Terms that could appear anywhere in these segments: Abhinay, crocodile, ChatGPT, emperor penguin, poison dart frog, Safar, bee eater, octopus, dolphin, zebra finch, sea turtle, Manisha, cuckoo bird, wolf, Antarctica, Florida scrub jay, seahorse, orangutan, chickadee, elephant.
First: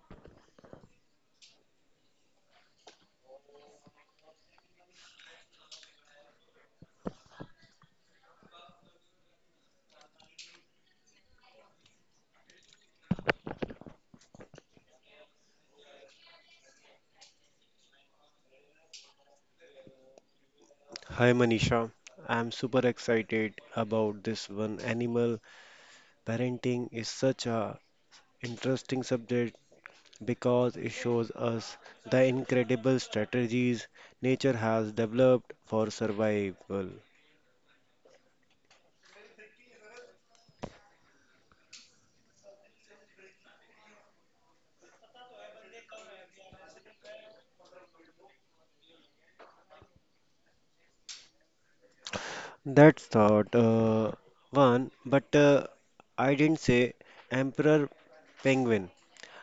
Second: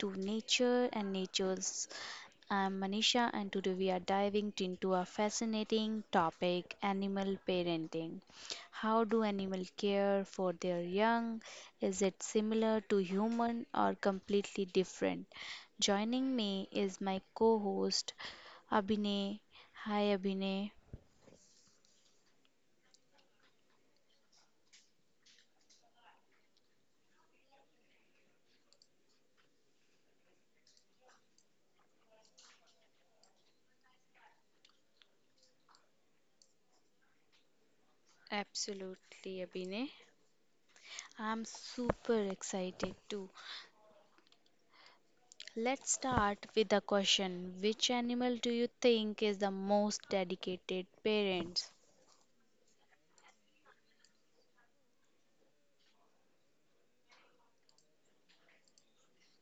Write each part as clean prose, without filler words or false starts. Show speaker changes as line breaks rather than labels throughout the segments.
to Nature and Natures. I'm Manisha and today we are diving into a fascinating topic, animal parenting. How do animals care for their young? Is it similar to human or completely different? Joining me is my co-host Abhinay. Hi Abhinay.
Hi Manisha, I'm super excited about this one. Animal parenting is such a interesting subject because it shows us the incredible strategies nature has developed for survival.
Absolutely, Abhinay. I'm super excited too. Let's start with the question: Which animal do you think is the most dedicated parents?
That's thought one, but I didn't say emperor penguin.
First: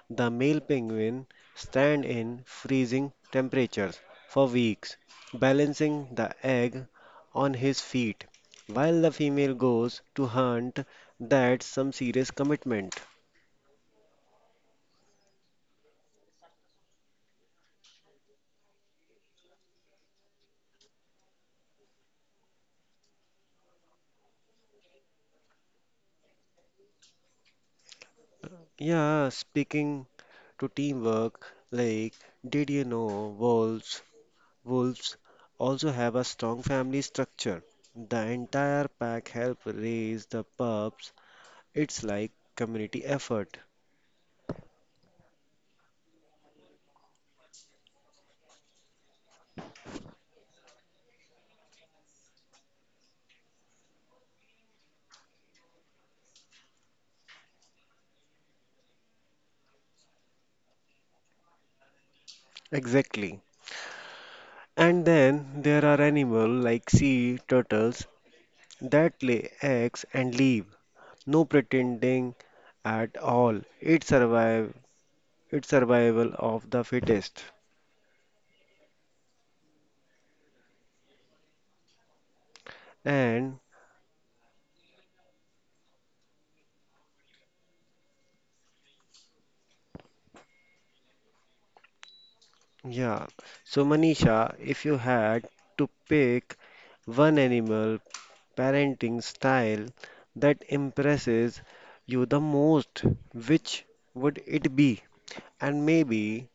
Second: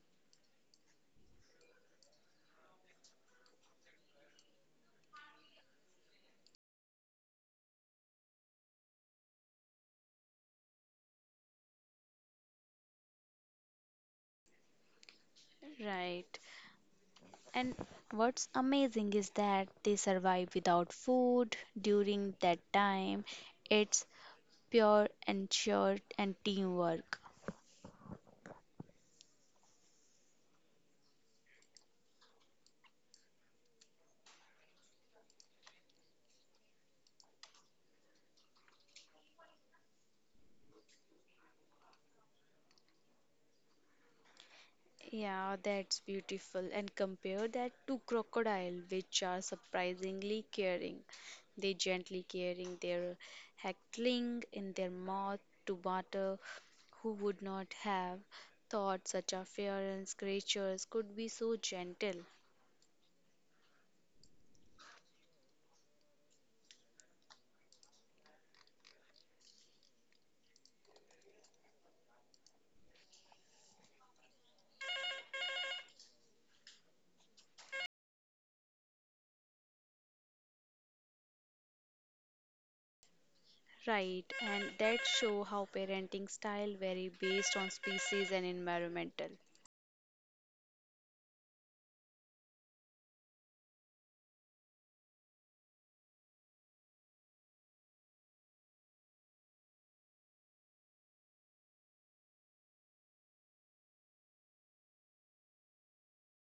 The male penguin stand in freezing temperatures for weeks, balancing the egg on his feet, while the female goes to hunt. That's some serious commitment.
Right. And what's amazing is that they survive without food during that time. It's pure and sure and teamwork.
Yeah, speaking to teamwork, like, did you know wolves? Wolves also have a strong family structure. The entire pack help raise the pups. It's like community effort.
Yeah, that's beautiful. And compare that to crocodile, which are surprisingly caring. They gently carrying their heckling in their mouth to water. Who would not have thought such a fearless creatures could be so gentle?
Exactly. And then there are animals like sea turtles that lay eggs and leave. No pretending at all. It's survival of the fittest. And
Right, and that show how parenting style vary based on species and environmental.
yeah, so Manisha, if you had to pick one animal parenting style that impresses you the most, which would it be? And maybe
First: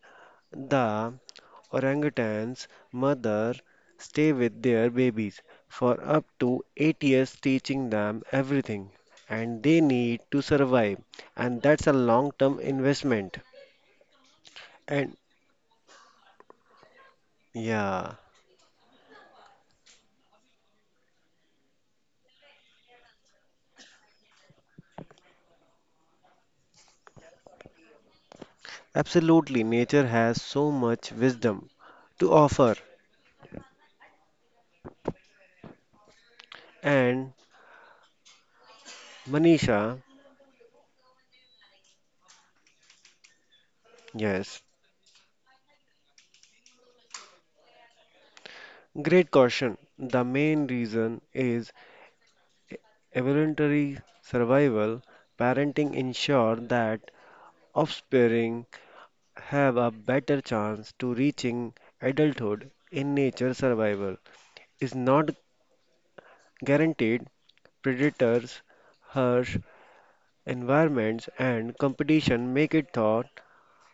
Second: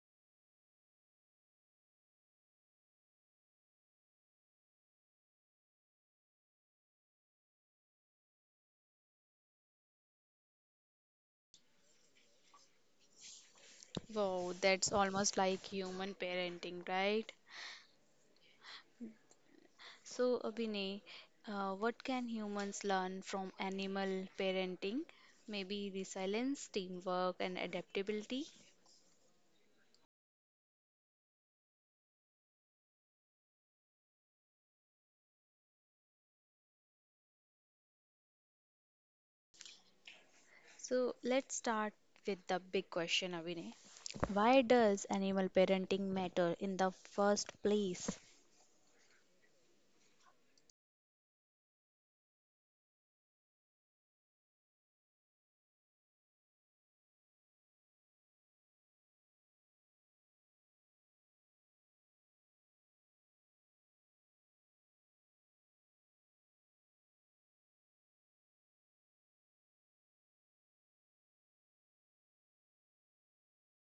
the Orangutans' mothers stay with their babies for up to 8 years teaching them everything and they need to survive and that's a long term investment
Wow, that's
and
almost like human parenting, right?
yeah
So, Abhinay, what can humans learn from animal parenting? Maybe resilience, teamwork, and adaptability.
absolutely nature has so much wisdom to offer and Manisha
So, let's start with the big question, Abhinay.
yes
Why does animal parenting matter in the first place?
great caution the main reason is evolutionary survival parenting ensure that offspring have a better chance to reaching adulthood in nature survival is not guaranteed predators harsh environments and competition make it thought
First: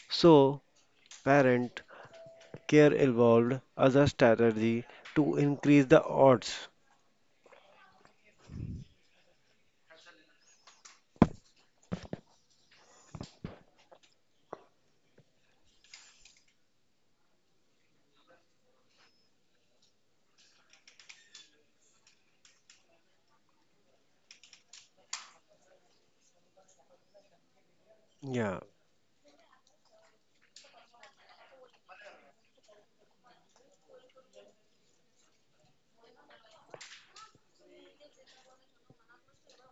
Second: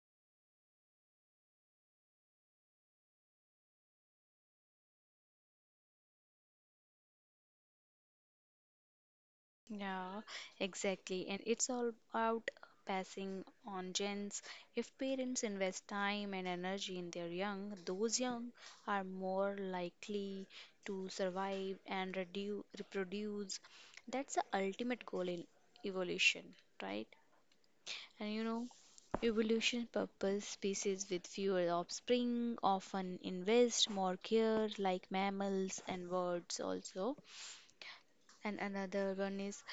so parent care evolved as a strategy to increase the odds
Yeah, exactly. And it's all about passing on genes. If parents invest time and energy in their young, those young are more likely to survive and redu reproduce. That's the ultimate goal in evolution, right? And
yeah
evolution purpose species with fewer offspring often invest more care, like mammals and birds also. And another one is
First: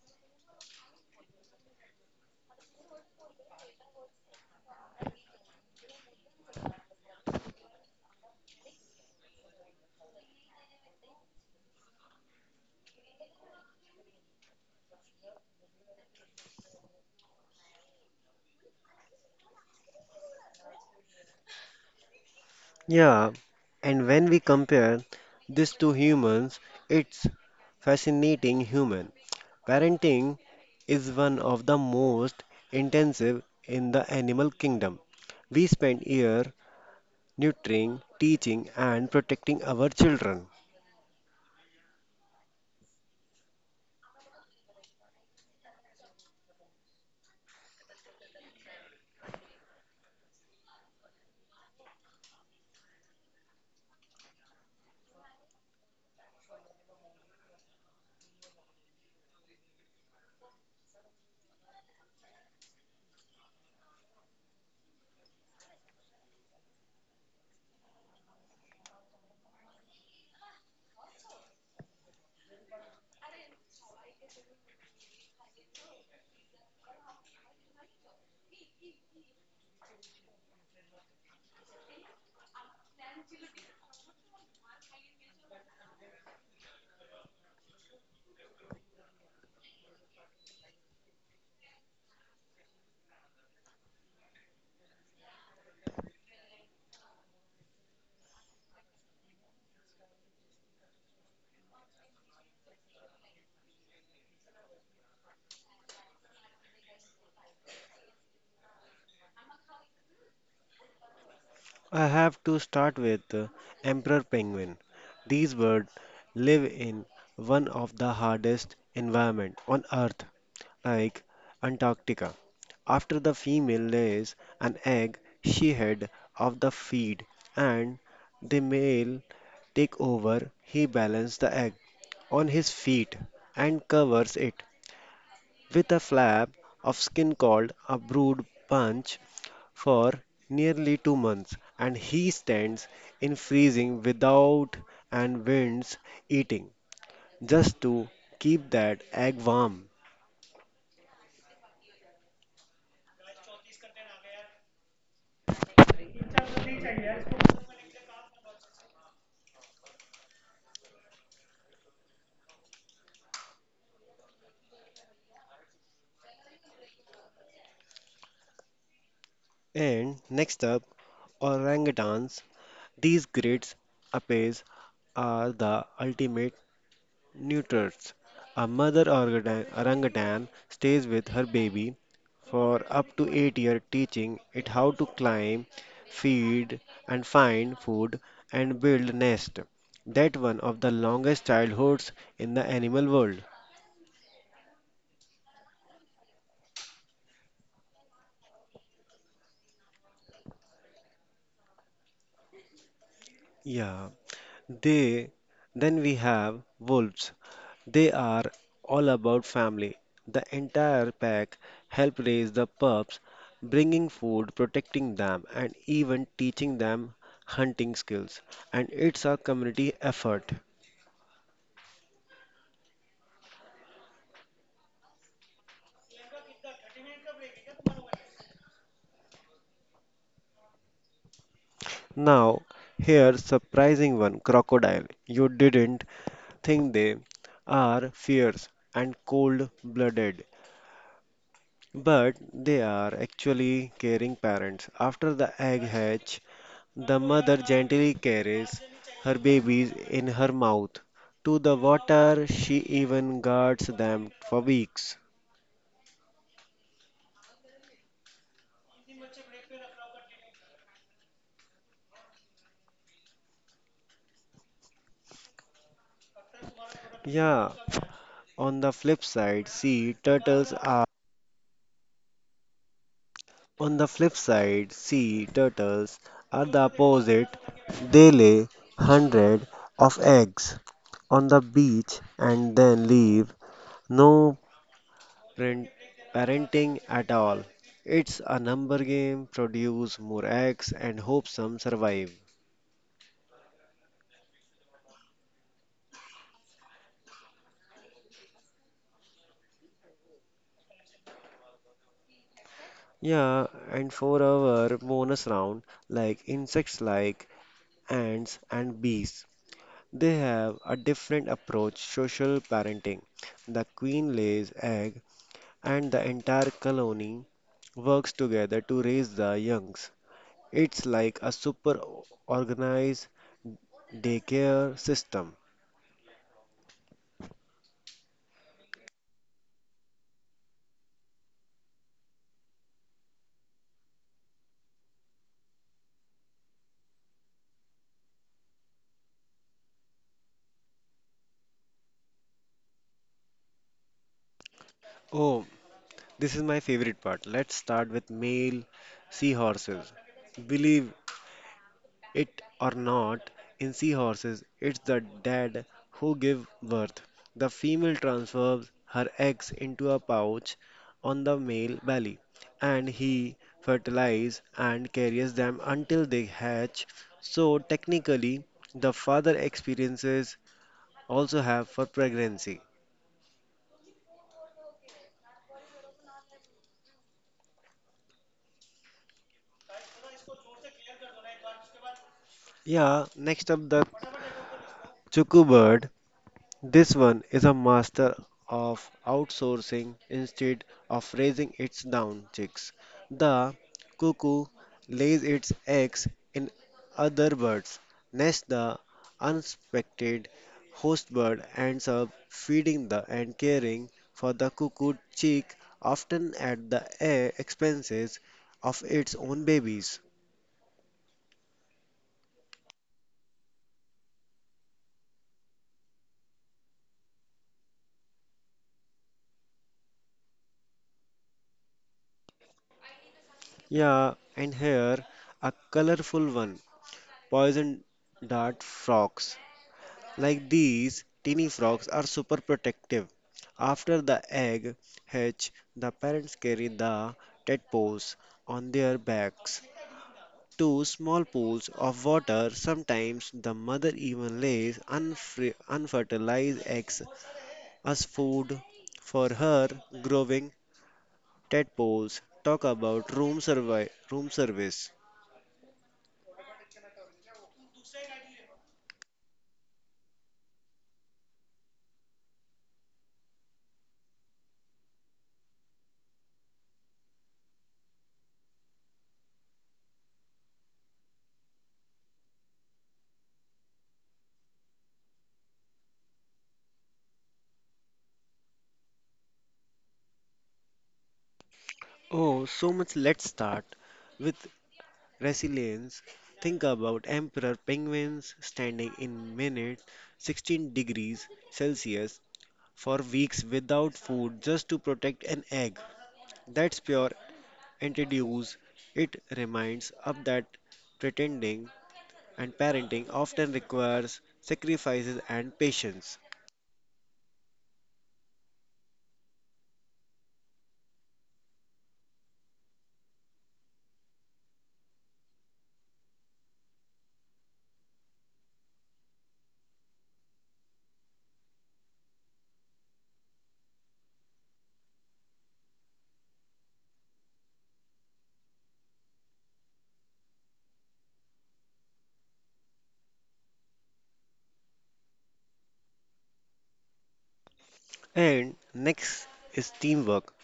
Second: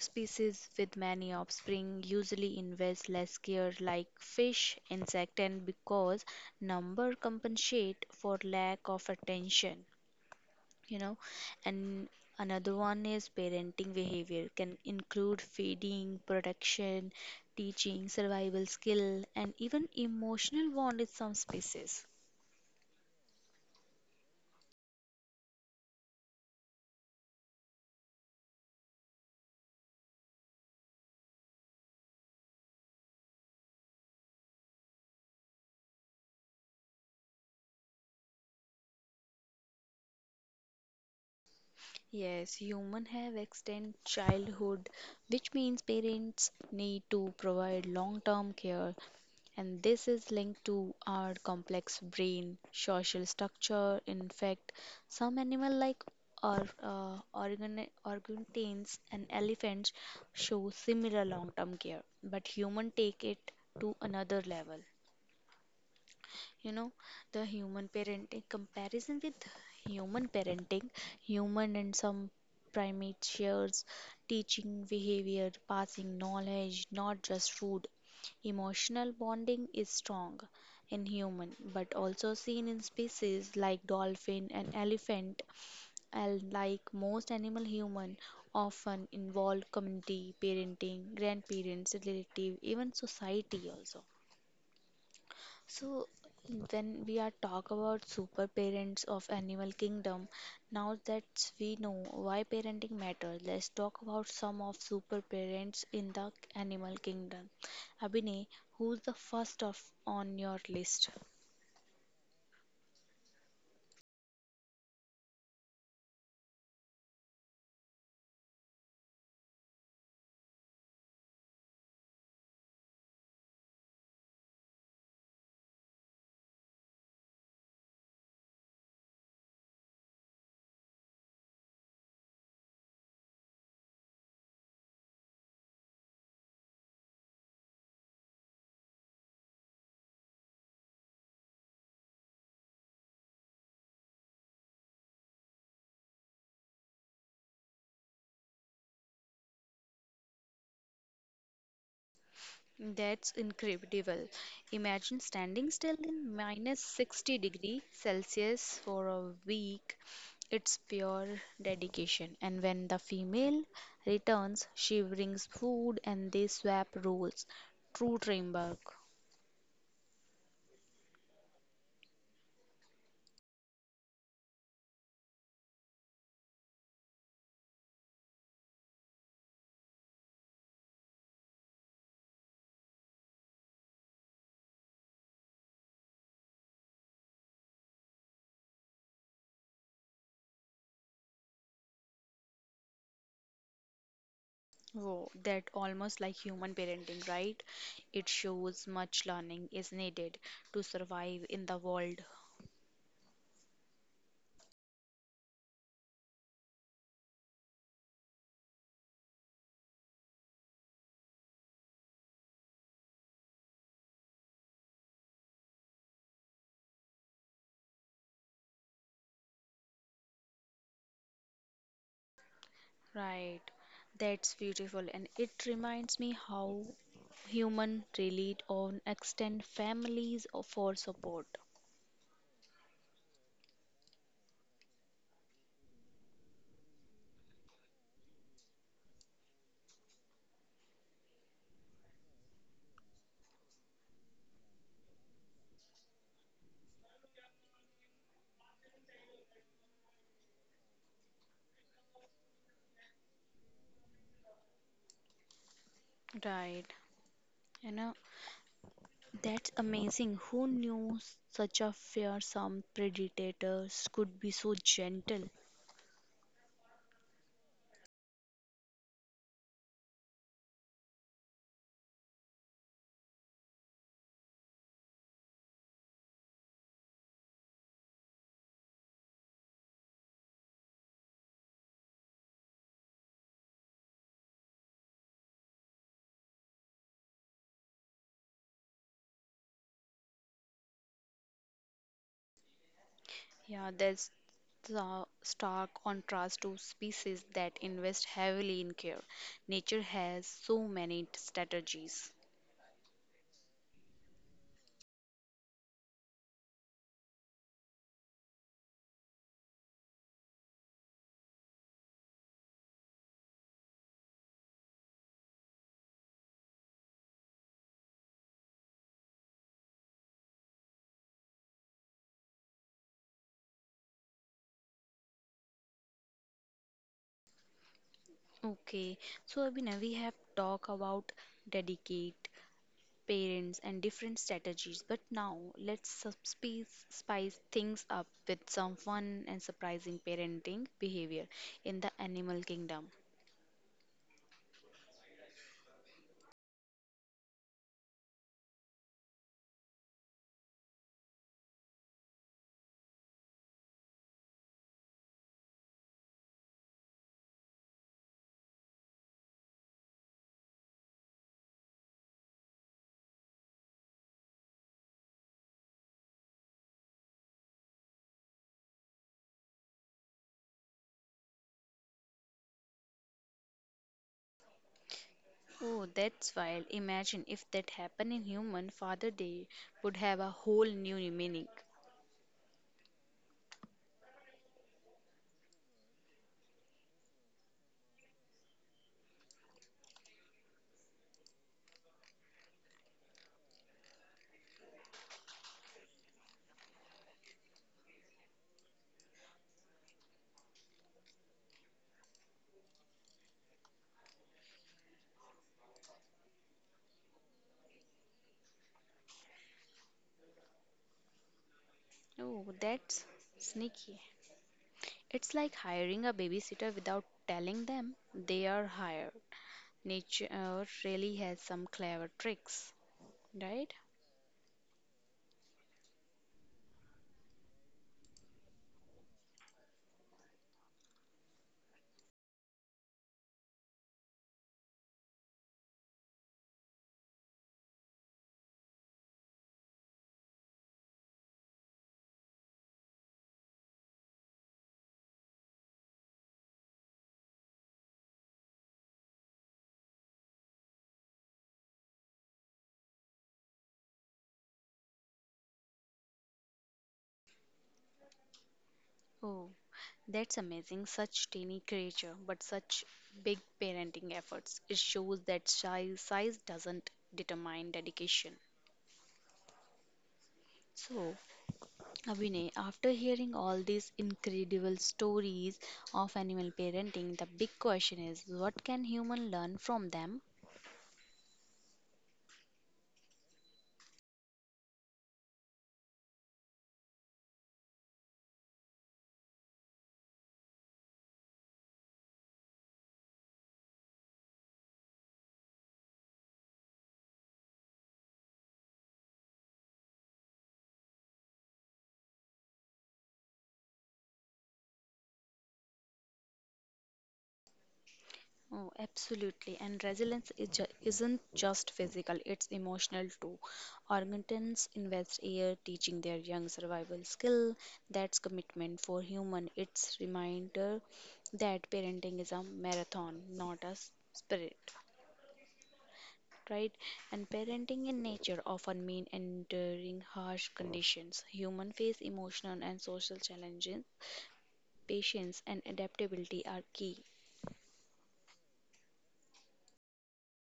species with many offspring usually invest less care like fish, insect and because number compensate for lack of attention, you know. And another one is parenting behavior can include feeding, protection, teaching, survival skill and even emotional bond in some species.
yeah and when we compare this to humans it's fascinating human parenting is one of the most intensive in the animal kingdom. We spend years nurturing, teaching, and protecting our children.
Yes, human have extended childhood, which means parents need to provide long-term care, and this is linked to our complex brain, social structure. In fact, some animal like or organ orangutans and elephants show similar long-term care, but human take it to another level. you know the human parenting comparison with human parenting, human and some primate shares teaching behavior, passing knowledge, not just food. Emotional bonding is strong in human, but also seen in species like dolphin and elephant, and like most animal, human often involve community parenting, grandparents, relative, even society also. So when we are talk about super parents of animal kingdom, now that we know why parenting matters, let's talk about some of super parents in the animal kingdom. Abhinay, who's the first of on your list?
I have to start with the emperor penguin. These birds live in one of the hardest environments on Earth, like Antarctica. After the female lays an egg, she head of the feed, and the male take over. He balances the egg on his feet and covers it with a flap of skin called a brood punch for nearly 2 months, and he stands in freezing without and winds eating just to keep that egg warm.
That's incredible. Imagine standing still in minus 60 degree Celsius for a week. It's pure dedication. And when the female returns, she brings food and they swap roles. True teamwork.
And next up, orangutans. These great apes are the ultimate Neuters. A mother orangutan stays with her baby for up to 8 years, teaching it how to climb, feed, and find food and build nest. That one of the longest childhoods in the animal world.
Oh, that almost like human parenting, right? It shows much learning is needed to survive in the world.
Yeah. They then we have wolves. They are all about family. The entire pack help raise the pups, bringing food, protecting them, and even teaching them hunting skills. And it's a community effort.
Right, that's beautiful, and it reminds me how human rely on extended families for support.
Now, here's surprising one, crocodile. You didn't think they are fierce and cold-blooded, but they are actually caring parents. After the egg hatch, the mother gently carries her babies in her mouth to the water. She even guards them for weeks.
Right, you know that's amazing. Who knew such a fearsome predators could be so gentle?
Yeah, on the flip side, sea turtles are on the flip side, sea turtles are the opposite. They lay hundred of eggs on the beach and then leave. No parent, parenting at all. It's a number game, produce more eggs and hope some survive.
Yeah, that's the stark contrast to species that invest heavily in care. Nature has so many strategies.
Yeah, and for our bonus round, like insects like ants and bees, they have a different approach social parenting. The queen lays egg and the entire colony works together to raise the youngs. It's like a super organized daycare system.
Okay, so Abhinav, we have talked about dedicate parents, and different strategies. But now let's spice things up with some fun and surprising parenting behavior in the animal kingdom.
Oh, this is my favorite part. Let's start with male seahorses. Believe it or not, in seahorses, it's the dad who give birth. The female transfers her eggs into a pouch on the male belly, and he fertilizes and carries them until they hatch. So technically, the father experiences also have for pregnancy.
Oh, that's wild. Imagine if that happened in human, Father Day would have a whole new meaning.
Yeah, next up the cuckoo bird. This one is a master of outsourcing instead of raising its down chicks. The cuckoo lays its eggs in other birds, nests the unsuspected host bird ends up feeding the and caring for the cuckoo chick often at the expenses of its own babies.
Oh, that's sneaky. It's like hiring a babysitter without telling them they are hired. Nature really has some clever tricks, right?
Yeah, and here a colorful one, poison dart frog. Like these, teeny frogs are super protective. After the egg hatch, the parents carry the tadpoles on their backs to small pools of water. Sometimes the mother even lays unfertilized eggs as food for her growing tadpoles. Talk about room service.
Oh, that's amazing. Such tiny creature, but such big parenting efforts. It shows that size doesn't determine dedication. So, Abhinay, after hearing all these incredible stories of animal parenting, the big question is what can human learn from them?
Oh, so much. Let's start with resilience. Think about emperor penguins standing in minute 16 degrees Celsius for weeks without food just to protect an egg. That's pure antideuse. It reminds us that pretending and parenting often requires sacrifices and patience.
Oh, absolutely. And resilience is isn't just physical, it's emotional too. Orangutans invest year teaching their young survival skill. That's commitment for human. It's reminder that parenting is a marathon, not a sprint. Right? And parenting in nature often mean enduring harsh conditions. Human face emotional and social challenges. Patience and adaptability are key.
And next is teamwork.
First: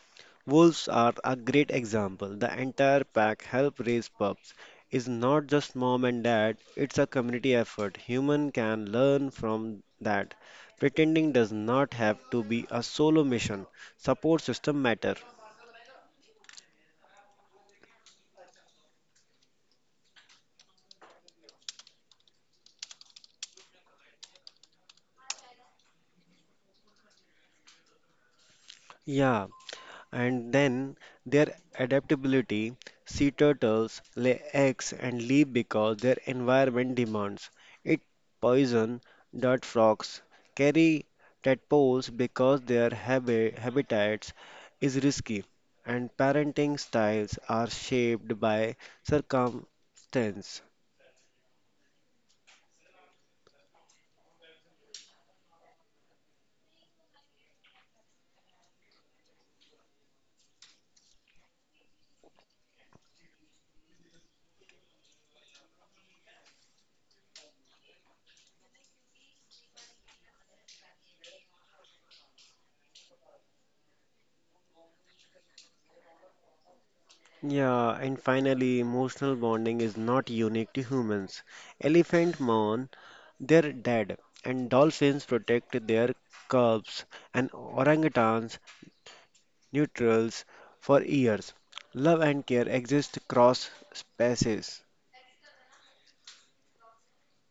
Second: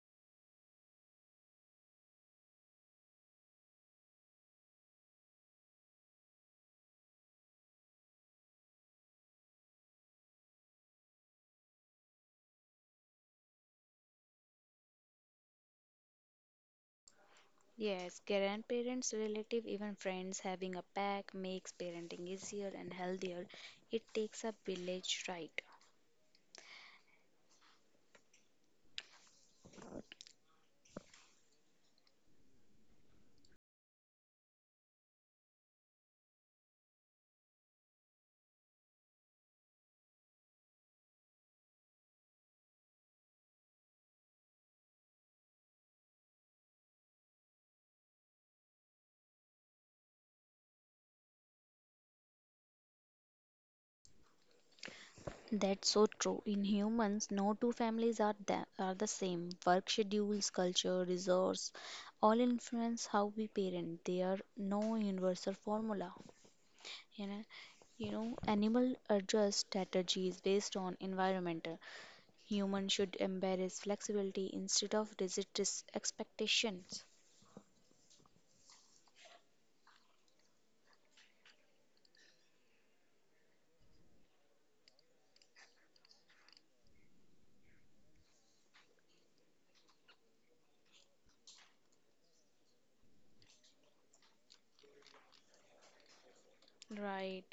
Wolves are a great example. The entire pack help raise pups. It's not just mom and dad, it's a community effort. Human can learn from that. Pretending does not have to be a solo mission. Support system matter.
Yes, grandparents, relative, even friends having a pack makes parenting easier and healthier. It takes a village, right?
Yeah, and then their adaptability sea turtles lay eggs and leave because their environment demands it. Poison dart frogs carry tadpoles because their habitats is risky, and parenting styles are shaped by circumstance.
That's so true. In humans, no two families are the same. Work schedules, culture, resource, all influence how we parent. There are no universal formula. You know, animal adjust strategies based on environmental. Humans should embrace flexibility instead of rigid expectations.
Yeah, and finally, emotional bonding is not unique to humans. Elephant mourn they're dead, and dolphins protect their cubs and orangutans neutrals for years. Love and care exist across species.
Right.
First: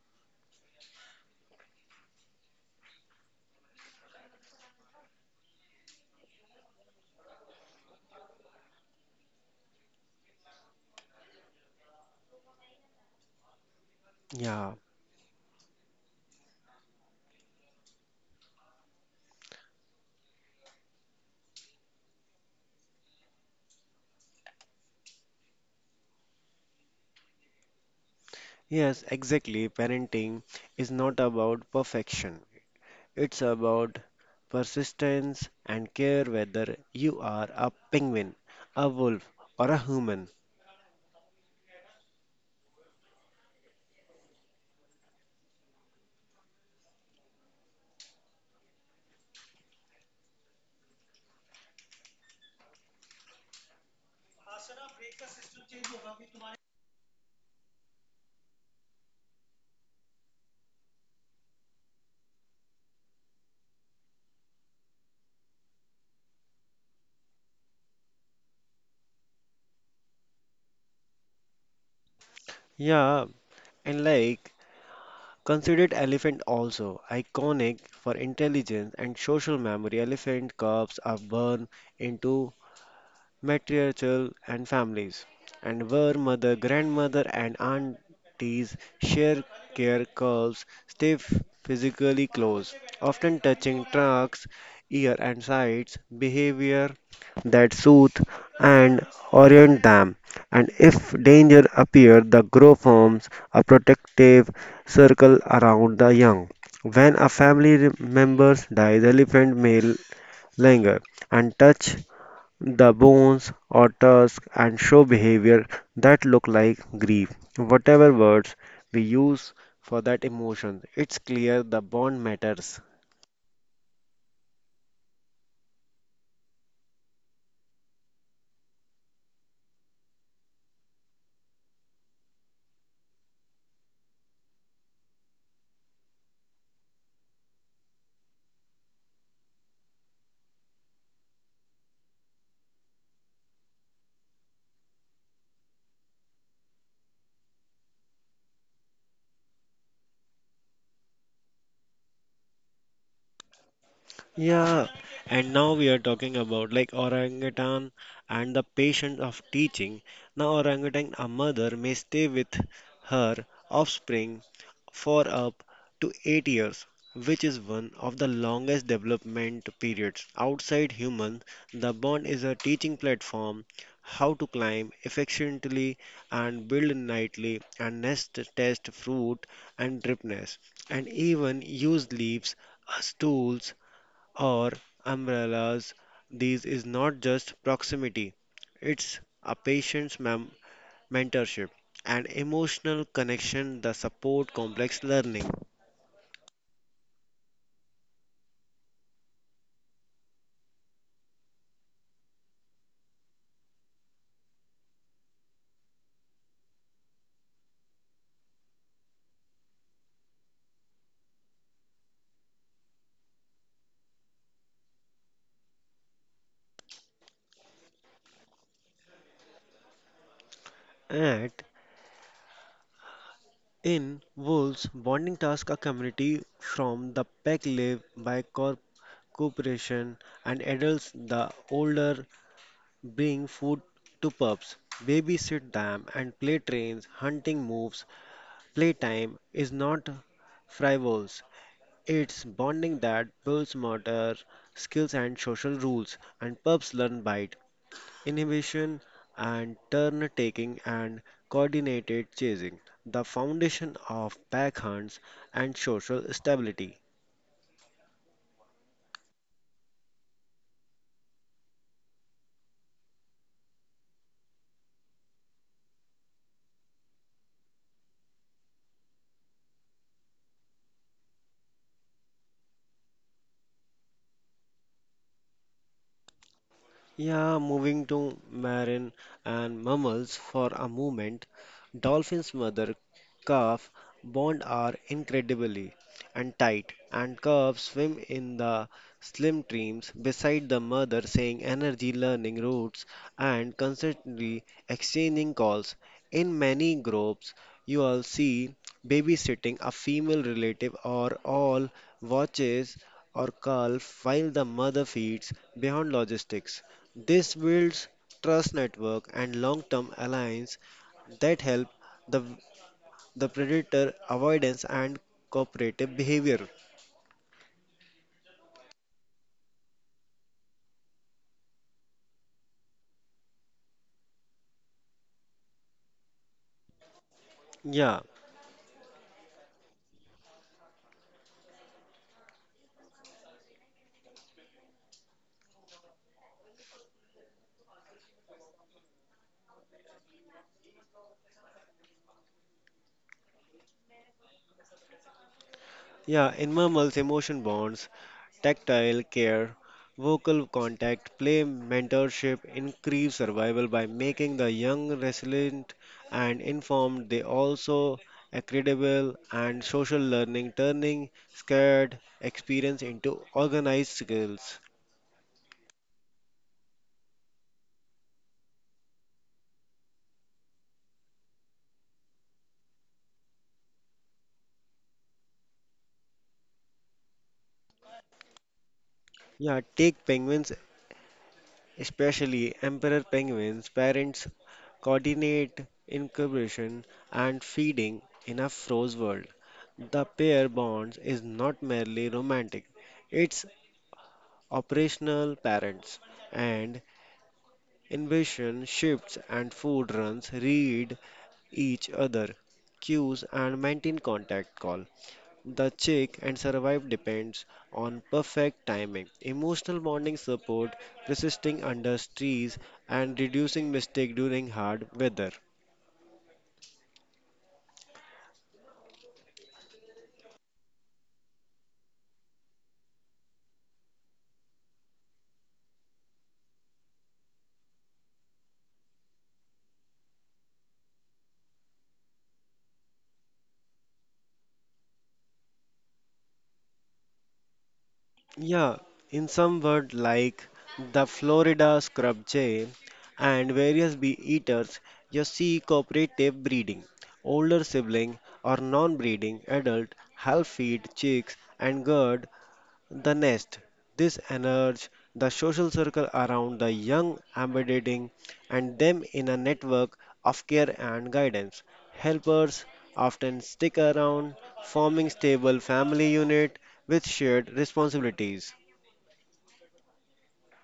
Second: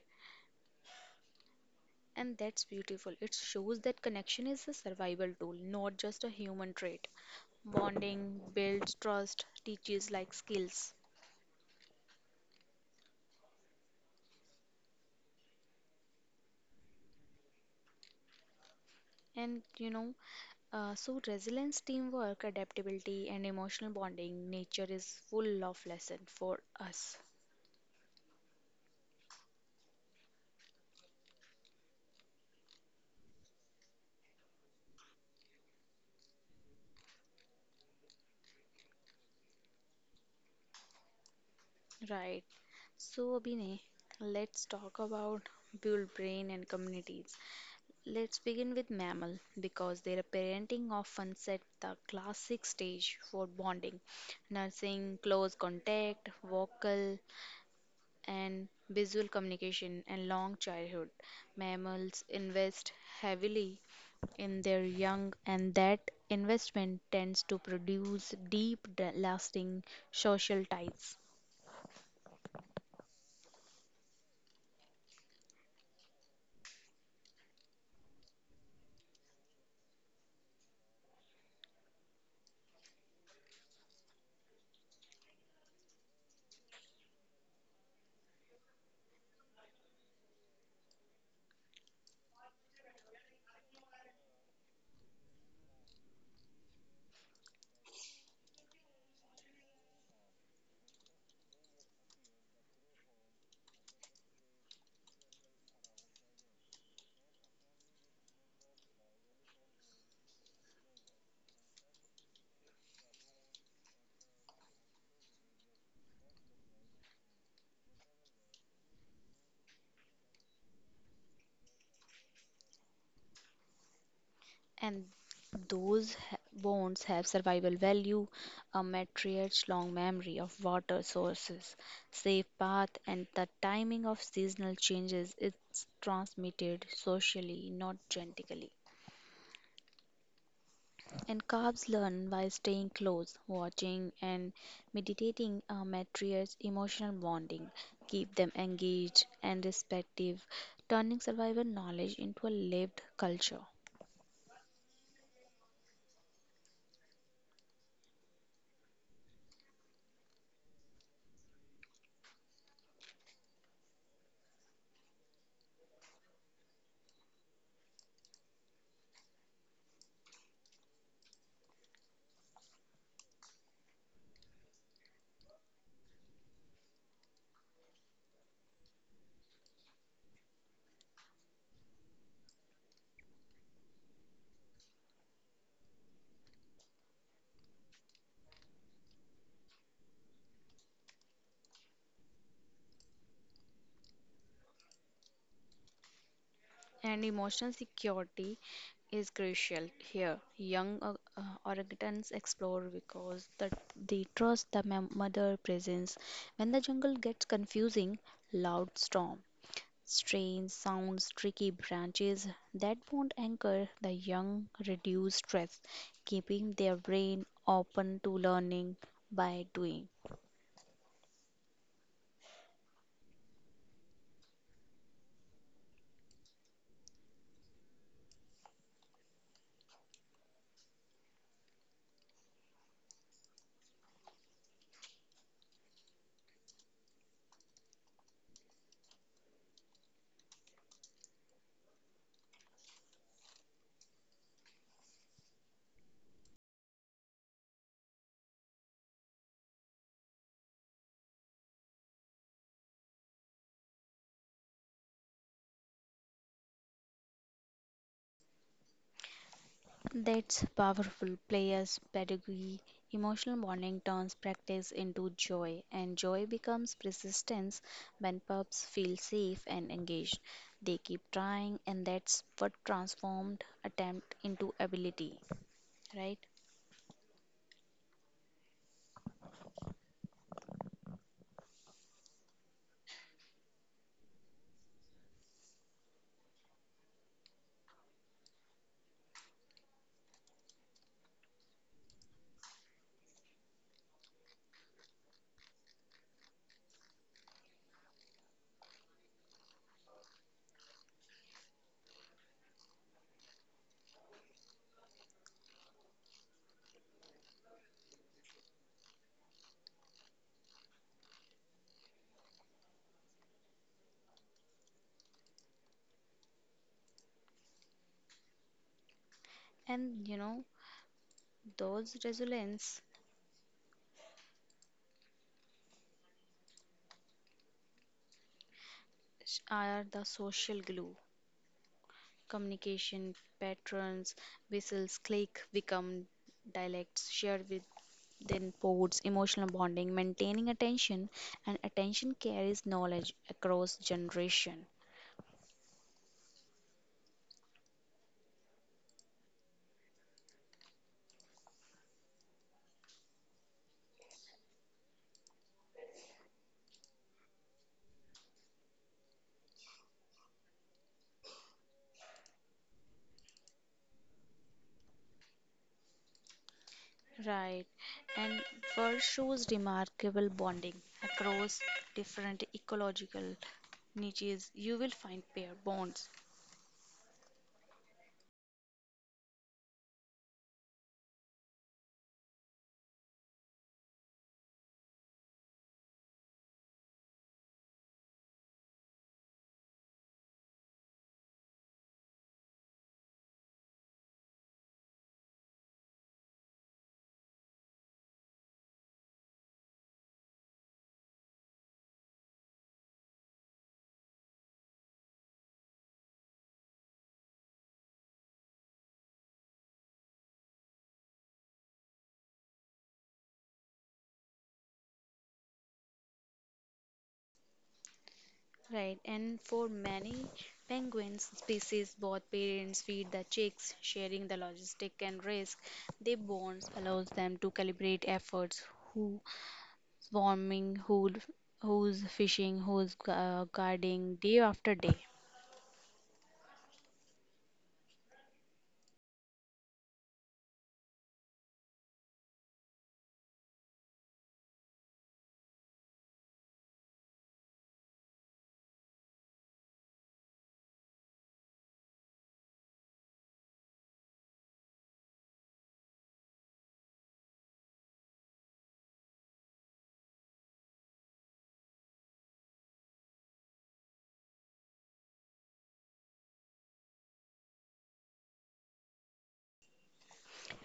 And that's beautiful. It shows that connection is a survival tool, not just a human trait. Bonding builds trust, teaches like skills.
Yeah.
And so resilience, teamwork, adaptability, and emotional bonding, nature is full of lesson for us.
Yes, exactly. Parenting is not about perfection. It's about persistence and care whether you are a penguin, a wolf, or a human.
Right. So, Abhinay, let's talk about build brain and communities. Let's begin with mammal because their parenting often set the classic stage for bonding, nursing, close contact, vocal and visual communication, and long childhood. Mammals invest heavily in their young, and that investment tends to produce deep, lasting social ties.
Yeah, and like considered elephant also iconic for intelligence and social memory. Elephant cubs are born into matriarchal and families, and where mother, grandmother, and aunties share care calls, stay physically close, often touching trunks, ear, and sides, behavior that soothe and orient them. And if danger appears, the grow forms a protective circle around the young. When a family member dies, the elephant may linger and touch the bones or tusks and show behavior that look like grief. Whatever words we use for that emotion, it's clear the bond matters.
And those bones have survival value, a matriarch's long memory of water sources, safe path, and the timing of seasonal changes. It's transmitted socially, not genetically. And calves learn by staying close, watching, and meditating. A matriarch's emotional bonding keep them engaged and respective, turning survival knowledge into a lived culture.
Yeah, and now we are talking about like orangutan and the patience of teaching. Now, orangutan, a mother may stay with her offspring for up to 8 years, which is one of the longest development periods. Outside human, the bond is a teaching platform how to climb efficiently and build nightly and nest test fruit and drip nest and even use leaves as tools or umbrellas. This is not just proximity, it's a patient's mentorship and emotional connection that support complex learning.
And emotional security is crucial here. Young orangutans explore because that they trust the mother presence. When the jungle gets confusing, loud storm, strange sounds, tricky branches that won't anchor the young, reduce stress, keeping their brain open to learning by doing.
At in Wolves, bonding tasks a community from the pack live by cooperation and adults the older bring food to pups, babysit them and play trains, hunting moves, playtime is not frivolous. It's bonding that builds motor skills and social rules, and pups learn bite, inhibition, and turn taking and coordinated chasing, the foundation of pack hunts and social stability.
That's powerful. Players, pedagogy, emotional bonding turns practice into joy, and joy becomes persistence when pups feel safe and engaged. They keep trying, and that's what transformed attempt into ability, right?
Yeah, moving to marine and mammals for a moment, dolphins' mother calf bond are incredibly and tight, and calves swim in the slim streams beside the mother, saying energy, learning routes, and constantly exchanging calls. In many groups, you all see babysitting a female relative or all watches or calf while the mother feeds beyond logistics. This builds trust network and long-term alliance that help the the predator avoidance and cooperative behavior.
And those resilience
Yeah,
are the social glue. Communication patterns, whistles, click, become dialects shared with. Then, pods, emotional bonding, maintaining attention, and attention carries knowledge across generation.
yeah, in mammals, emotion bonds, tactile care, vocal contact, play mentorship increase survival by making the young resilient and informed. They also accreditable and social learning, turning scared experience into organized skills.
Right, and fur shows remarkable bonding across different ecological niches. You will find pair bonds.
Yeah, take penguins, especially emperor penguins. Parents coordinate incubation and feeding in a froze world. The pair bonds is not merely romantic, it's operational parents. And invasion shifts and food runs read each other cues and maintain contact call. The check and survive depends on perfect timing, emotional bonding support, resisting under stress, and reducing mistake during hard weather.
Right, and for many penguins species, both parents feed the chicks, sharing the logistic and risk. Their bonds allows them to calibrate efforts, who swarming, who's fishing, who's guarding day after day.
Yeah, in some word like the Florida scrub jay and various bee eaters, you see cooperative breeding. Older sibling or non-breeding adult help feed chicks and guard the nest. This energy, the social circle around the young, embedding and them in a network of care and guidance. Helpers often stick around, forming stable family unit with shared responsibilities.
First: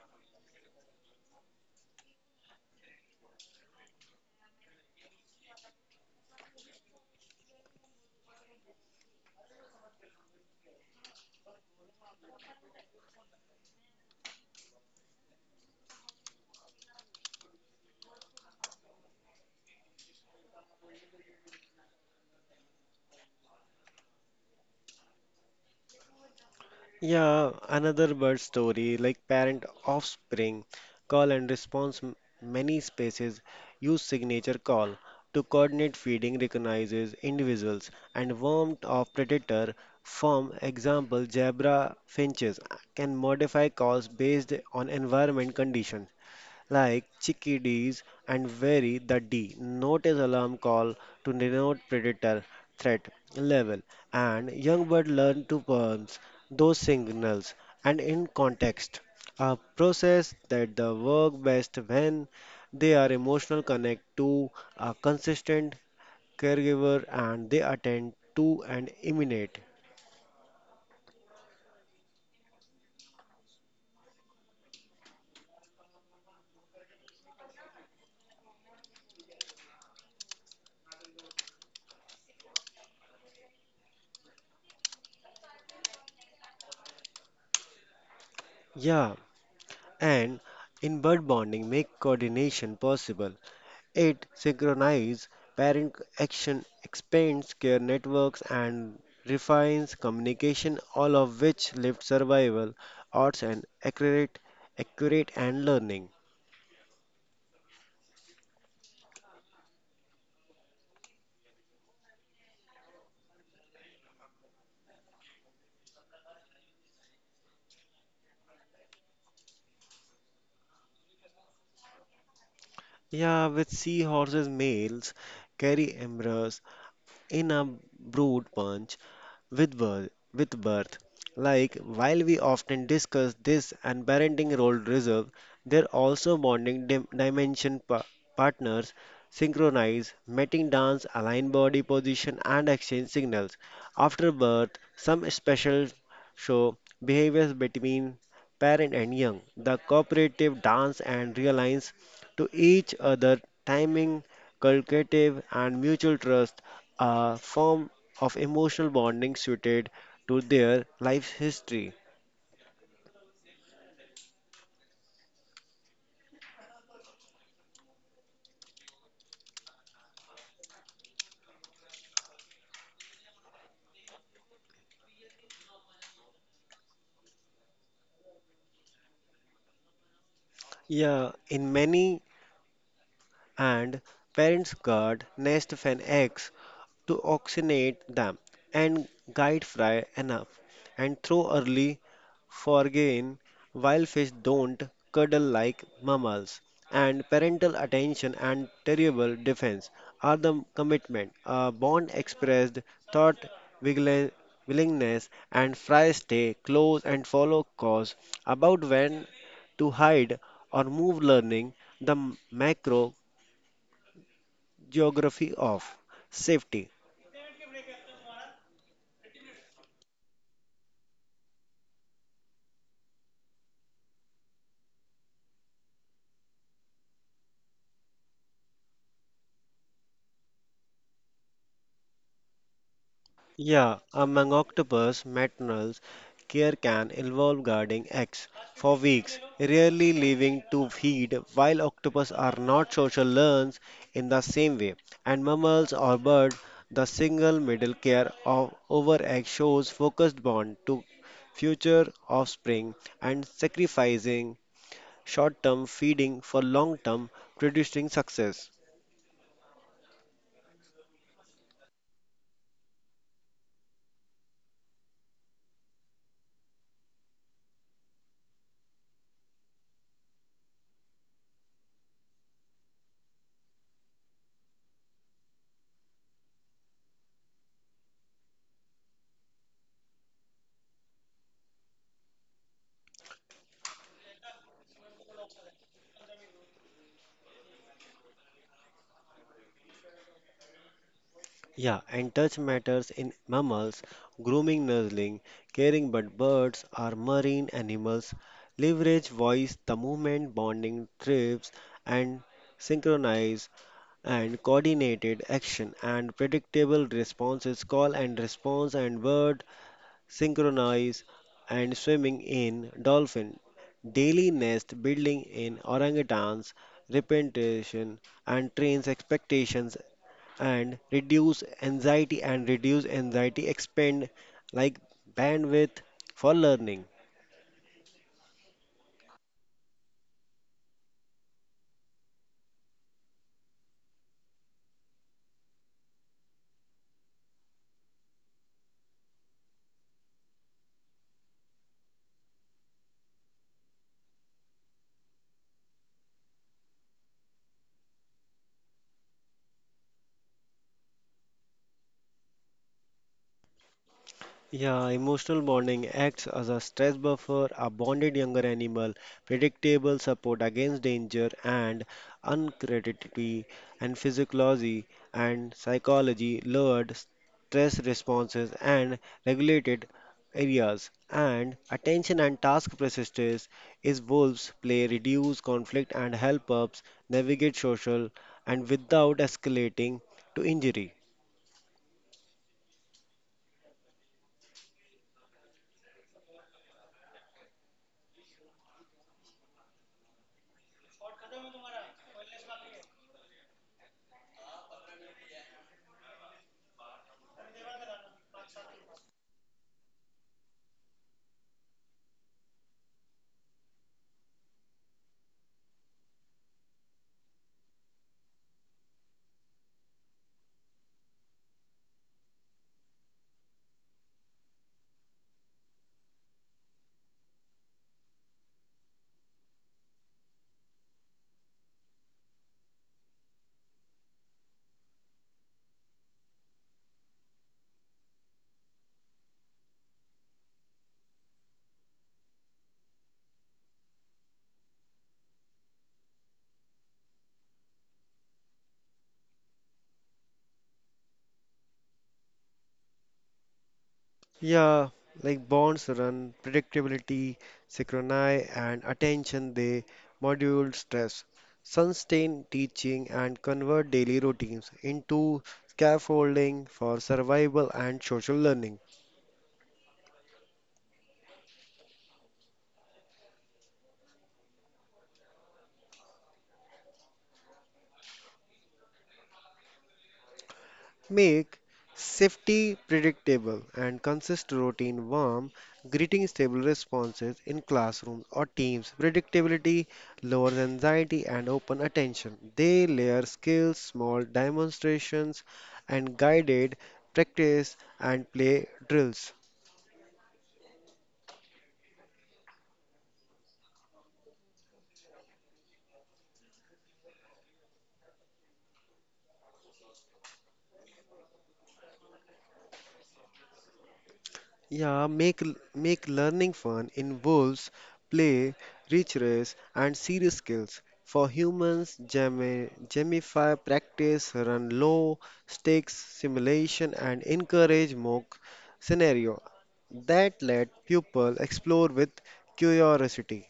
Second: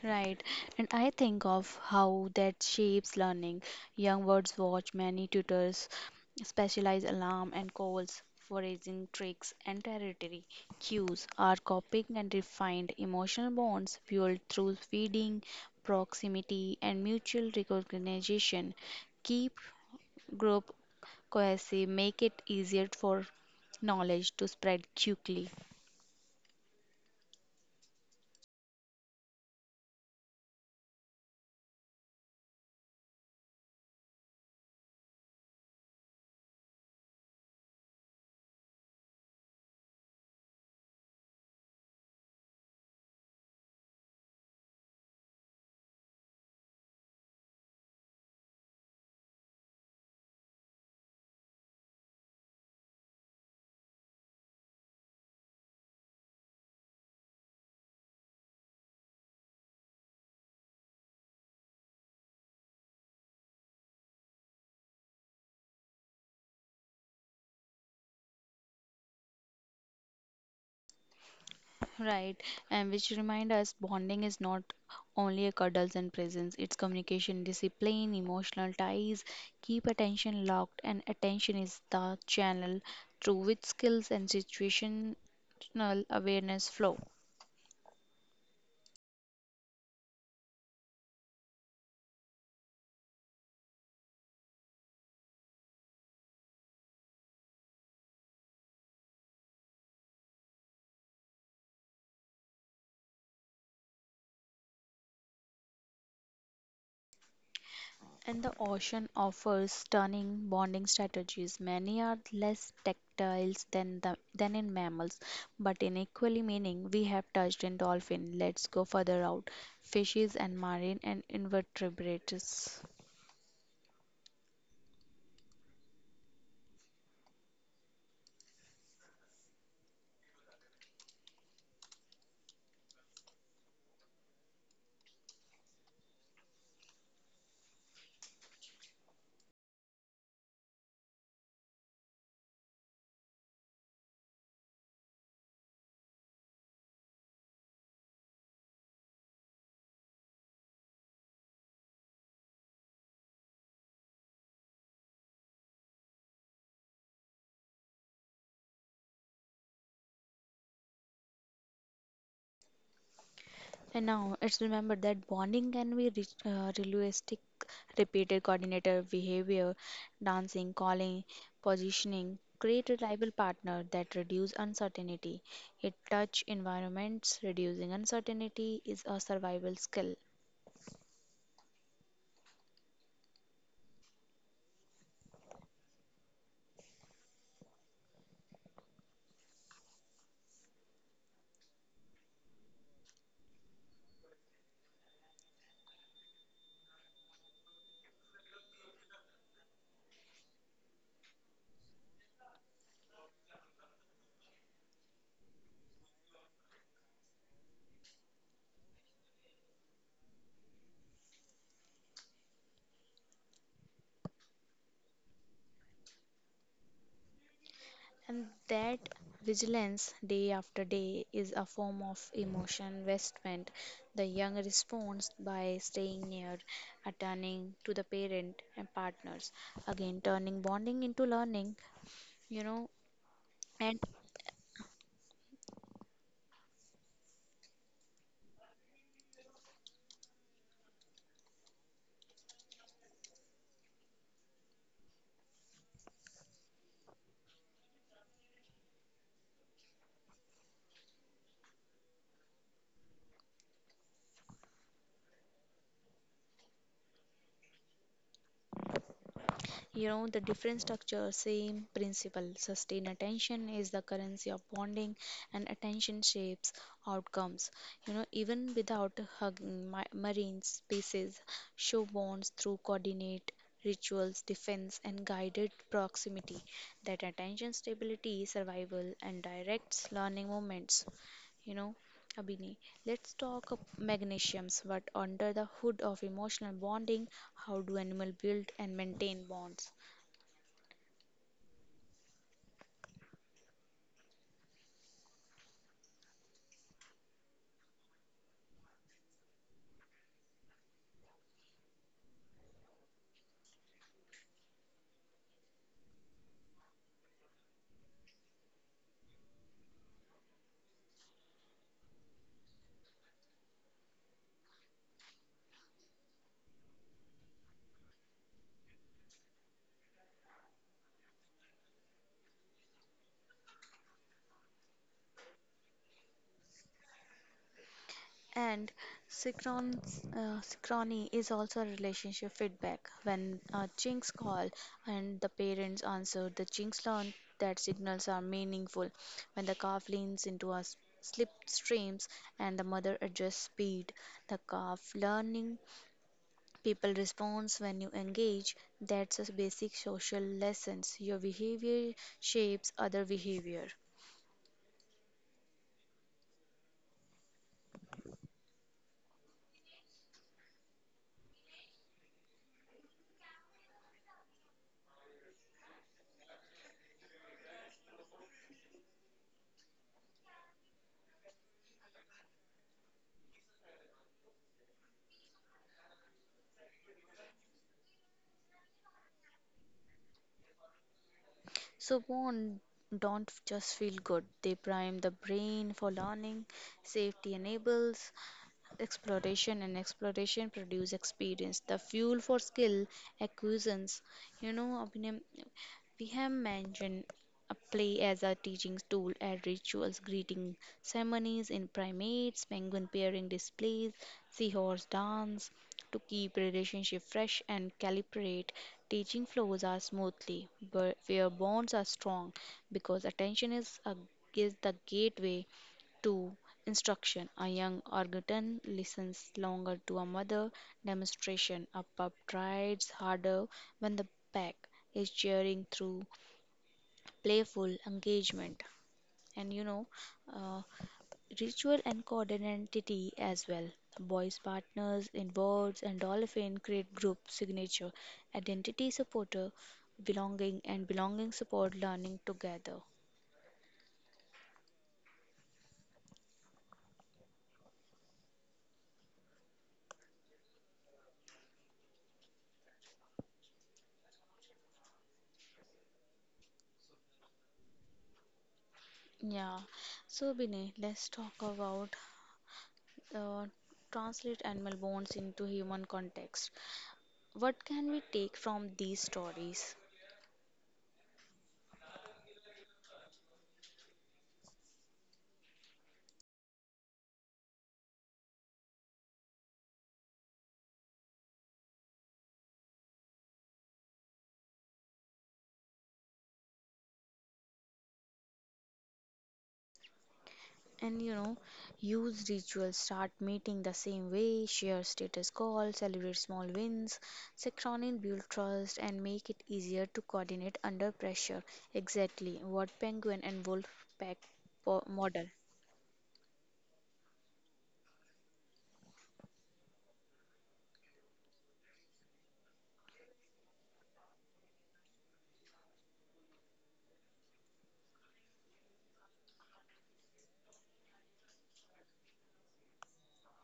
Right, and I think of how that shapes learning. Young birds watch many tutors, specialized alarm and calls, foraging tricks, and territory cues are copying and refined emotional bonds fueled through feeding, proximity, and mutual recognition. Keep group cohesive, make it easier for knowledge to spread quickly.
Yeah, another bird story like parent offspring call and response. Many species use signature call to coordinate feeding, recognizes individuals, and warmth of predator. For example, zebra finches can modify calls based on environment condition like chickadees and vary the D notice alarm call to denote predator threat level and young bird learn to perceive those signals and in context a process that the work best when they are emotional connect to a consistent caregiver and they attend to and imitate
Right, and which remind us bonding is not only a cuddles and presence, it's communication, discipline, emotional ties. Keep attention locked, and attention is the channel through which skills and situational awareness flow.
yeah and in bird bonding make coordination possible. It synchronizes parent action, expands care networks, and refines communication, all of which lift survival, odds, and accurate and learning.
And the ocean offers stunning bonding strategies. Many are less tactile than in mammals, but in equally meaning, we have touched in dolphin. Let's go further out. Fishes and marine and invertebrates.
Yeah, with seahorses, males carry embryos in a brood bunch, with birth, with birth. Like while we often discuss this and parenting role reserve, there also bonding dimension partners synchronize, mating dance, align body position and exchange signals. After birth, some special show behaviors between parent and young. The cooperative dance and realigns to each other timing, calculative and mutual trust are formed of emotional bonding suited to their life history.
And now it's remembered that bonding can be realistic, repeated coordinator behavior, dancing, calling, positioning, create reliable partner that reduce uncertainty. It touch environments, reducing uncertainty is a survival skill.
Yeah, in many and parents guard nest of an egg to oxygenate them and guide fry enough and throw early foraging while fish don't cuddle like mammals and parental attention and terrible defense are the commitment a bond expressed thought wiggle- willingness and fry stay close and follow cause about when to hide or move learning the macro geography of safety.
And that vigilance day after day is a form of emotion investment. The young responds by staying near, uh, to the parent and partners. Again, turning bonding into learning, you know,
Yeah,
and
among octopus maternals, care can involve guarding eggs for weeks, rarely leaving to feed, while octopus are not social learns in the same way. And mammals or birds, the single middle care of over egg shows focused bond to future offspring and sacrificing short-term feeding for long-term producing success.
you know, the different structure, same principle. Sustained attention is the currency of bonding, and attention shapes outcomes. Even without hugging, marine species show bonds through coordinate rituals, defense, and guided proximity. That attention stability, survival, and directs learning moments. You know. Abhini, let's talk of magnesiums, but under the hood of emotional bonding, how do animals build and maintain bonds?
Yeah, and touch matters in mammals, grooming, nuzzling, caring, but birds are marine animals, leverage voice, the movement, bonding trips, and synchronize and coordinated action and predictable responses, call and response, and word synchronize and swimming in dolphin, daily nest building in orangutans, repetition and trains expectations and reduce anxiety expend like bandwidth for learning.
And synchrony is also a relationship feedback. When chinks call and the parents answer, the chinks learn that signals are meaningful. When the calf leans into a slip streams and the mother adjusts speed, the calf learning people respond when you engage. That's a basic social lessons. Your behavior shapes other behavior.
Yeah, emotional bonding acts as a stress buffer, a bonded younger animal, predictable support against danger, and uncreditability and physiology and psychology lowered stress responses and regulated areas. And attention and task persistence is wolves play reduce conflict and help us navigate social and without escalating to injury.
So bond don't just feel good. They prime the brain for learning. Safety enables exploration, and exploration produce experience, the fuel for skill acquisitions. Abhinay, we have mentioned a play as a teaching tool at rituals, greeting ceremonies in primates, penguin pairing displays, seahorse dance, to keep relationship fresh and calibrate teaching flows are smoothly, but where bonds are strong, because attention is the gateway 2. Instruction: a young orangutan listens longer to a mother demonstration. A pup tries harder when the pack is cheering through playful engagement. And uh, ritual and identity as well. Boys partners in birds and dolphin create group signature. Identity supporter, belonging and belonging support learning together.
Yeah, like bonds run predictability, synchrony, and attention. They modulate stress, sustain teaching, and convert daily routines into scaffolding for survival and social learning.
Yeah, so Binay, let's talk about uh, translate animal bonds into human context. What can we take from these stories?
Make safety predictable and consist routine warm, greeting stable responses in classrooms or teams. Predictability lowers anxiety and open attention. They layer skills, small demonstrations, and guided practice and play drills.
And use rituals, start meeting the same way, share status calls, celebrate small wins. Serotonin build trust and make it easier to coordinate under pressure. Exactly what penguin and wolf pack
Yeah,
model.
make learning fun involves play, rich race, and serious skills. For humans, gamify practice, run low stakes simulation, and encourage mock scenario that let people explore with curiosity.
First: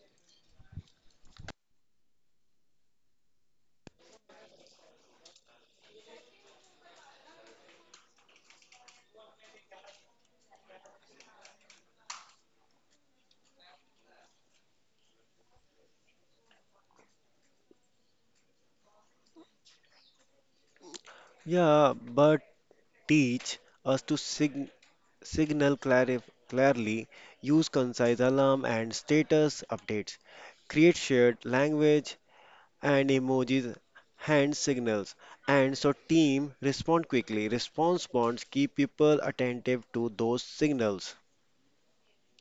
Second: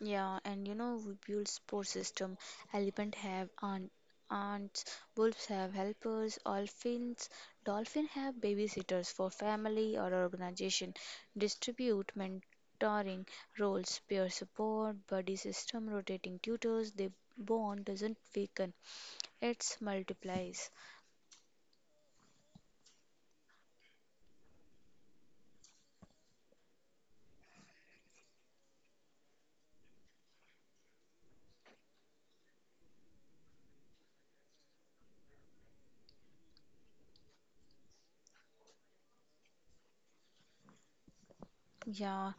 Yeah, and we build support system. Elephant have aunts, wolves have helpers, dolphin have babysitters for family or organization. Distribute mentoring roles, peer support, buddy system, rotating tutors. The bond doesn't weaken; it multiplies.
Yeah, but teach us to signal clearly, use concise alarm and status updates create shared language and emojis, hand signals, and so team respond quickly. Response bonds keep people attentive to those signals.
Yeah,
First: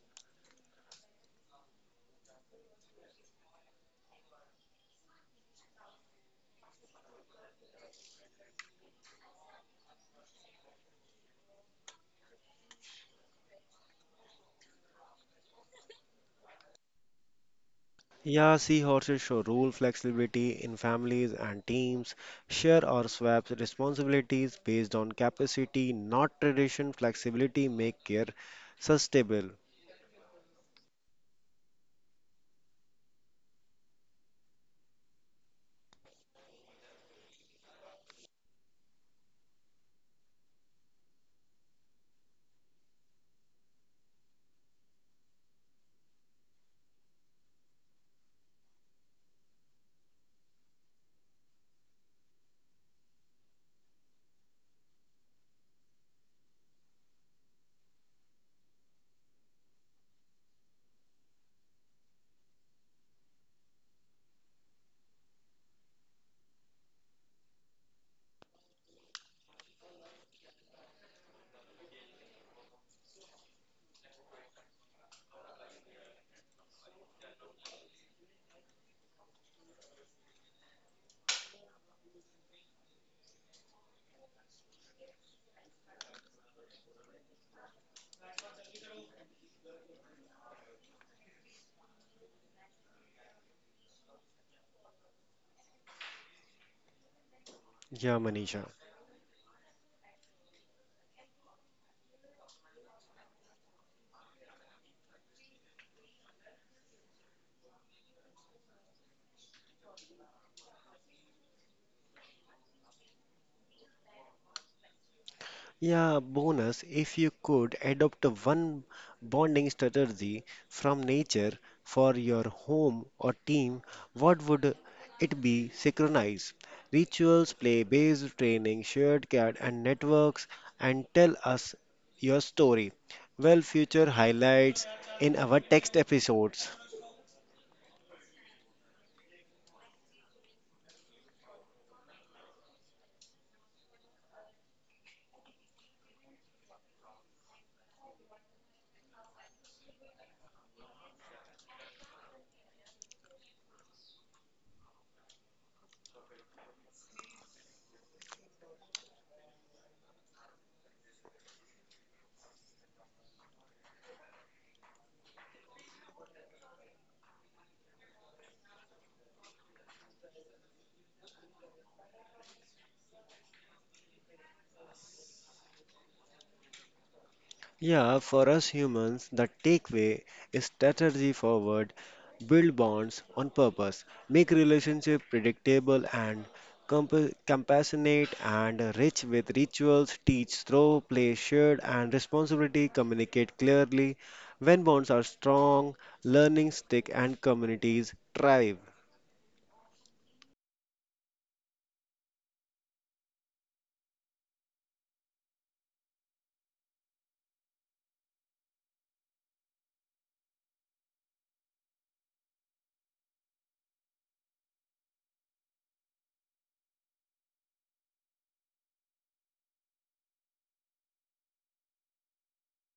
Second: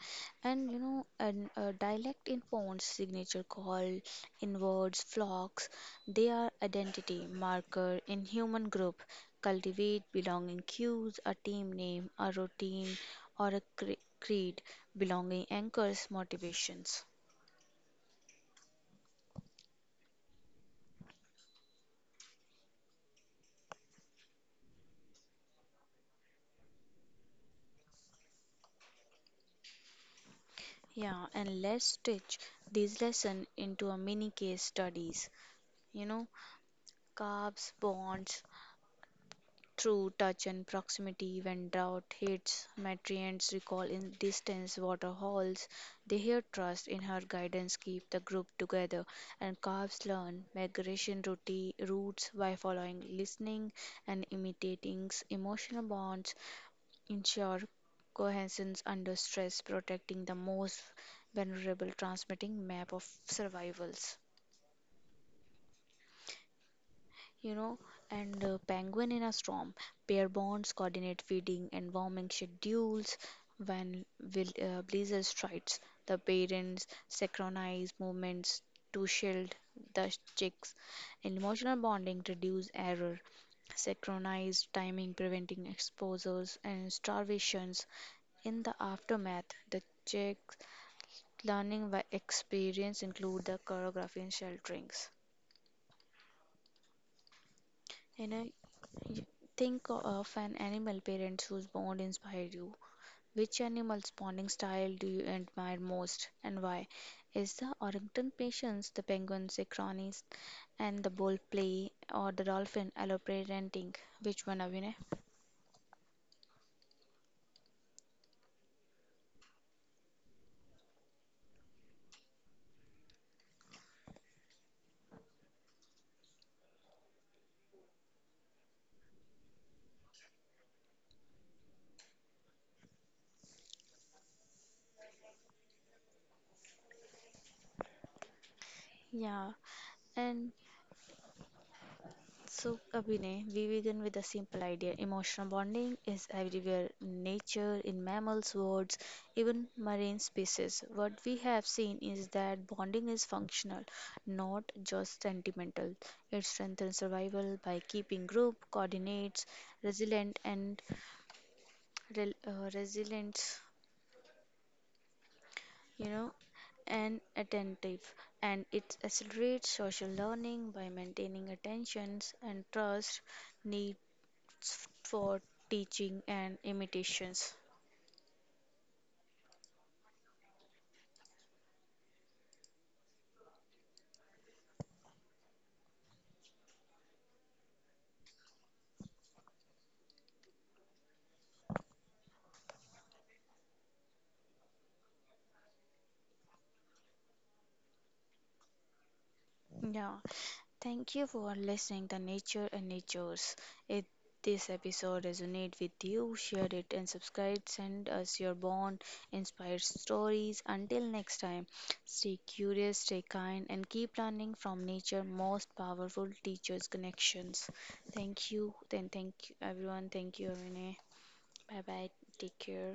and a dialect in Pond's signature call, in words, flocks, they are identity marker in human group, cultivate belonging cues, a team name, a routine, or a creed, belonging anchors, motivations.
Yeah, seahorses show rule flexibility in families and teams, share or swap responsibilities based on capacity, not tradition. Flexibility make care sustainable.
Yeah, and let's stitch these lesson into a mini case studies. You know, carbs, bonds, through touch and proximity, when drought hits, Matrians recall in distance water halls. They hear trust in her guidance keep the group together, and calves learn migration routes by following, listening, and imitating emotional bonds, ensure cohesion under stress, protecting the most vulnerable, transmitting map of survivals. you know, and penguin in a storm. Pair bonds coordinate feeding and warming schedules. When will, blizzard strikes, the parents synchronize movements to shield the chicks. Emotional bonding reduce error, synchronized timing preventing exposures and starvations. In the aftermath, the chicks learning by experience include the choreography and shelterings.
Yeah,
You know,
Manisha.
Y- Think of an animal parents whose bond inspired you. Which animal's bonding style do you admire most and why? Is the orangutan patience, the penguin synchronist, and the bull play, or the dolphin alloparenting? Which one, Abhinay?
Yeah, bonus if you could adopt one bonding strategy from nature for your home or team, what would it be? Synchronize rituals, play-based training, shared care and networks, and tell us your story. Well, future highlights in our text episodes.
Yeah, and So, Abhinay, we begin with a simple idea. Emotional bonding is everywhere in nature, in mammals, birds, even marine species. What we have seen is that bonding is functional, not just sentimental. It strengthens survival by keeping group, coordinates, resilient, and resilient, you know, and attentive, and it accelerates social learning by maintaining attentions and trust need for teaching and imitations.
Yeah, for us humans, the takeaway is strategy forward, build bonds on purpose, make relationship predictable and compassionate and rich with rituals, teach through play shared and responsibility, communicate clearly. When bonds are strong, learning stick and communities thrive.
Yeah. Thank you for listening to Nature and Natures. If this episode resonates with you, share it and subscribe. Send us your bond, inspired stories. Until next time, stay curious, stay kind, and keep learning from nature most powerful teachers connections. Thank you. Then thank you everyone. Thank you, Avine. Bye bye. Take care.